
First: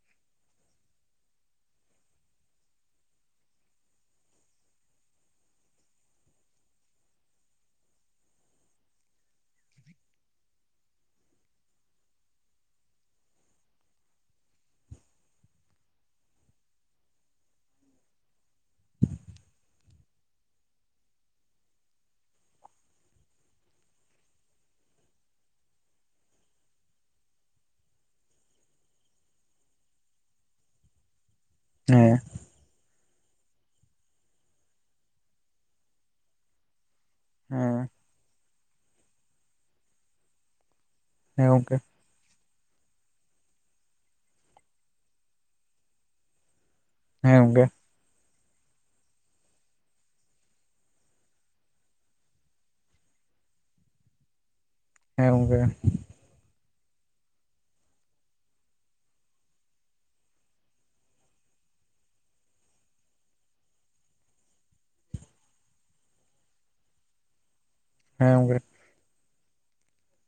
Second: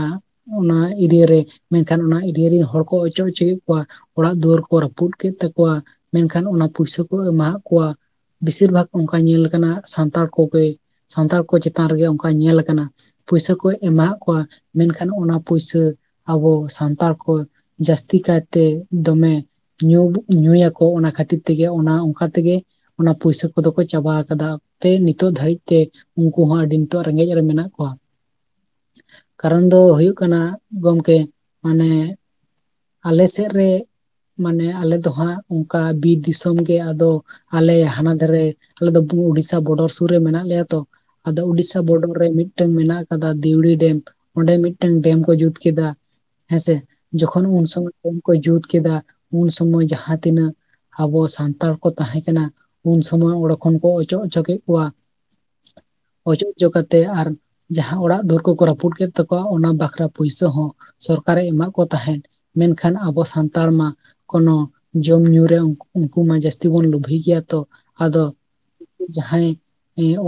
ᱚᱱᱟ ᱮᱨᱤᱭᱟ ᱨᱮ, ᱢᱮᱱᱠᱷᱟᱱ ᱚᱱᱟ ᱮᱨᱤᱭᱟ ᱨᱮᱱ ᱦᱚᱲ ᱠᱚ ᱚᱪᱚ ᱦᱚᱪᱚᱭᱮᱫ ᱠᱚᱣᱟ᱾ ᱚᱲᱟᱜ ᱫᱩᱣᱟᱹᱨ ᱠᱚ ᱨᱟᱹᱯᱩᱫ ᱠᱮᱫ ᱛᱟᱠᱚᱣᱟ, ᱢᱮᱱᱠᱷᱟᱱ ᱚᱱᱟ ᱯᱩᱭᱥᱟᱹ ᱠᱚ ᱮᱢᱢᱟᱟᱜ ᱠᱚᱣᱟ᱾ ᱵᱮᱥᱤᱨ ᱵᱷᱟᱜᱽ ᱚᱱᱠᱟ ᱧᱮᱞ ᱟᱠᱟᱱᱟ, ᱥᱟᱱᱛᱟᱲ ᱠᱚᱜᱮ ᱥᱟᱱᱛᱟᱲ ᱠᱚ ᱪᱮᱛᱟᱱ ᱨᱮᱜᱮ ᱚᱱᱠᱟ ᱧᱮᱞ ᱟᱠᱟᱱᱟ᱾ ᱯᱩᱭᱥᱟᱹ ᱠᱚ ᱮᱢᱢᱟᱟᱜ ᱠᱚᱣᱟ, ᱢᱮᱱᱠᱷᱟᱱ ᱚᱱᱟ ᱯᱩᱭᱥᱟᱹ᱾ ᱟᱵᱚ ᱥᱟᱱᱛᱟᱲ ᱠᱚ ᱡᱟᱹᱥᱛᱤ ᱠᱟᱭᱛᱮ ᱫᱚᱢᱮ ᱧᱩ ᱧᱩᱭᱟᱠᱚ ᱚᱱᱟ ᱠᱷᱟᱹᱛᱤᱨ ᱛᱮᱜᱮ ᱚᱱᱟ ᱚᱱᱠᱟ ᱛᱮᱜᱮ ᱚᱱᱟ ᱯᱩᱭᱥᱟᱹ ᱠᱚᱫᱚ ᱠᱚ ᱪᱟᱵᱟ ᱠᱟᱫᱟ ᱛᱮ, ᱱᱤᱛᱚᱜ ᱫᱷᱟᱹᱨᱤᱡ ᱛᱮ᱾ ᱩᱱᱠᱩ ᱦᱚᱸ ᱟᱹᱰᱤ ᱱᱤᱛᱚᱜ ᱨᱮᱸᱜᱮᱡ ᱨᱮ ᱢᱮᱱᱟᱜ ᱠᱚᱣᱟ᱾ ᱠᱟᱨᱚᱱ ᱫᱚ ᱦᱩᱭᱩᱜ ᱠᱟᱱᱟ ᱜᱚᱢᱠᱮ ᱢᱟᱱᱮ ᱟᱞᱮ ᱥᱮᱫ ᱨᱮ ᱢᱟᱱᱮ ᱟᱞᱮ ᱫᱚ ᱦᱟᱸᱜ ᱚᱱᱠᱟ ᱵᱤᱨ ᱫᱤᱥᱚᱢ ᱜᱮ ᱟᱫᱚ᱾ ᱟᱞᱮ ᱦᱮᱸ ᱦᱟᱱᱟ ᱫᱷᱟᱨᱮ ᱟᱞᱮ ᱫᱚ ᱩᱲᱤᱥᱥᱟ ᱵᱚᱰᱟᱨ ᱥᱩᱨ ᱨᱮ ᱢᱮᱱᱟᱜ ᱞᱮᱭᱟ ᱛᱚ᱾ ᱟᱫᱚ ᱦᱮᱸ ᱜᱚᱝᱠᱮ ᱩᱲᱤᱥᱥᱟ ᱵᱳᱰᱚᱨ ᱨᱮ ᱢᱤᱫᱴᱝ ᱢᱮᱱᱟᱜ ᱠᱟᱫᱟ ᱫᱤᱣᱲᱤ ᱰᱮᱢ ᱚᱸᱰᱮ ᱢᱤᱫᱴᱟᱝ ᱰᱮᱢ ᱠᱚ ᱡᱩᱛ ᱠᱮᱫᱟ, ᱦᱮᱸᱥᱮ ᱦᱮᱸ ᱡᱚᱠᱷᱚᱱ ᱜᱚᱝᱠᱮ ᱩᱱ ᱥᱚᱢᱚᱭ ᱩᱱ ᱠᱚ ᱡᱩᱛ ᱠᱮᱫᱟ ᱩᱱ ᱥᱚᱢᱚᱭ ᱡᱟᱦᱟᱸ ᱛᱤᱱᱟᱹᱜ ᱟᱵᱚ ᱥᱟᱱᱛᱟᱲ ᱠᱚ ᱛᱟᱦᱮᱸ ᱠᱟᱱᱟ ᱩᱱ ᱥᱚᱢᱚᱭ ᱚᱸᱰᱮ ᱠᱷᱚᱱ ᱠᱚ ᱚᱪᱚᱜ ᱚᱪᱚ ᱠᱮᱫ ᱠᱚᱣᱟ᱾ ᱦᱮᱸ ᱜᱚᱝᱠᱮ ᱚᱡᱚᱜ ᱦᱚᱪᱚ ᱠᱟᱛᱮᱮᱫ ᱟᱨ ᱡᱟᱦᱟᱸ ᱚᱲᱟᱜ ᱫᱩᱣᱟᱹᱨ ᱠᱚᱠᱚ ᱨᱟᱹᱯᱩᱫ ᱠᱮᱫ ᱛᱟᱠᱚᱣᱟ, ᱚᱱᱟ ᱵᱟᱠᱷᱨᱟ ᱯᱩᱭᱥᱟᱹ ᱦᱚᱸ ᱥᱚᱨᱠᱟᱨᱮ ᱮᱢᱟᱟᱜ ᱠᱚ ᱛᱟᱦᱮᱸᱫ᱾ ᱢᱮᱱᱠᱷᱟᱱ ᱟᱵᱚ ᱥᱟᱱᱛᱟᱲ ᱢᱟ ᱠᱳᱱᱳ ᱡᱚᱢ ᱧᱩ ᱨᱮ ᱩᱱᱠᱩ ᱢᱟ ᱡᱟᱹᱥᱛᱤ ᱵᱚᱱ ᱞᱳᱵᱷᱮ ᱜᱮᱭᱟ ᱛᱚ᱾ ᱟᱫᱚ ᱦᱮᱸ ᱜᱚᱝᱠᱮ ᱡᱟᱦᱟᱸᱭ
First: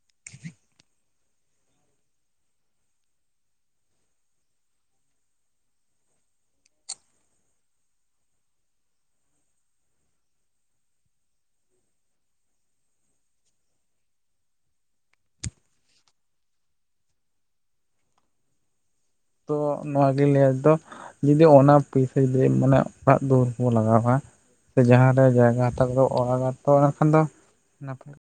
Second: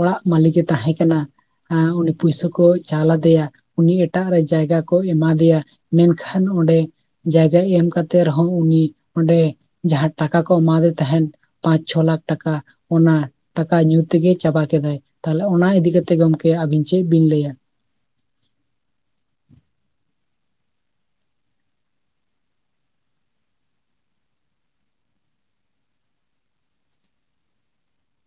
ᱚᱲᱟᱜ ᱢᱟᱹᱟᱞᱤᱠᱮ ᱛᱟᱦᱮᱸ ᱠᱟᱱᱟ, ᱩᱱᱤᱼᱼ ᱯᱩᱭᱥᱟᱹ ᱠᱚ ᱪᱟᱞ ᱟᱫᱮᱭᱟ ᱩᱱᱤ ᱮᱴᱟᱜ ᱨᱮ ᱡᱟᱭᱜᱟ ᱠᱚ ᱮᱢᱟ ᱫᱮᱭᱟ ᱢᱮᱱᱠᱷᱟᱱ ᱚᱸᱰᱮ᱾ ᱡᱟᱭᱜᱟ ᱮᱢ ᱠᱟᱛᱮᱜ ᱨᱮᱦᱚᱸ ᱩᱱᱤ ᱚᱸᱰᱮ ᱡᱟᱦᱟᱸ ᱴᱟᱠᱟ ᱠᱚ ᱮᱢᱟᱫᱮ ᱛᱟᱦᱮᱸᱱ ᱯᱟᱸᱪ ᱪᱷᱚ ᱞᱟᱠᱷ ᱴᱟᱠᱟ ᱚᱱᱟ ᱴᱟᱠᱟ ᱧᱩ ᱛᱮᱜᱮ ᱪᱟᱵᱟ ᱠᱮᱫᱟᱭ ᱛᱟᱦᱞᱮ ᱚᱱᱟ ᱤᱫᱤ ᱠᱟᱛᱮᱜ ᱜᱚᱢᱠᱮ ᱟᱵᱤᱱ ᱪᱮᱫ ᱵᱤᱱ ᱞᱟᱹᱭᱟ? ᱛᱚ ᱱᱚᱣᱟ ᱜᱮ ᱞᱟᱹᱭ ᱫᱚ ᱡᱩᱫᱤ ᱚᱱᱟ ᱯᱚᱭᱥᱟ ᱡᱩᱫᱤ ᱢᱟᱱᱮ ᱚᱲᱟᱜ ᱫᱩᱣᱟᱹᱨᱵᱚᱱ ᱞᱟᱜᱟᱣᱟ ᱥᱮ ᱡᱟᱦᱟᱸ ᱨᱮ ᱡᱟᱭᱜᱟ ᱦᱟᱛᱟᱣ ᱠᱟᱛᱮ ᱚᱲᱟᱜᱟ ᱛᱚ ᱮᱱᱠᱷᱟᱱ ᱫᱚ ᱱᱟᱯᱟᱭᱼᱟ᱾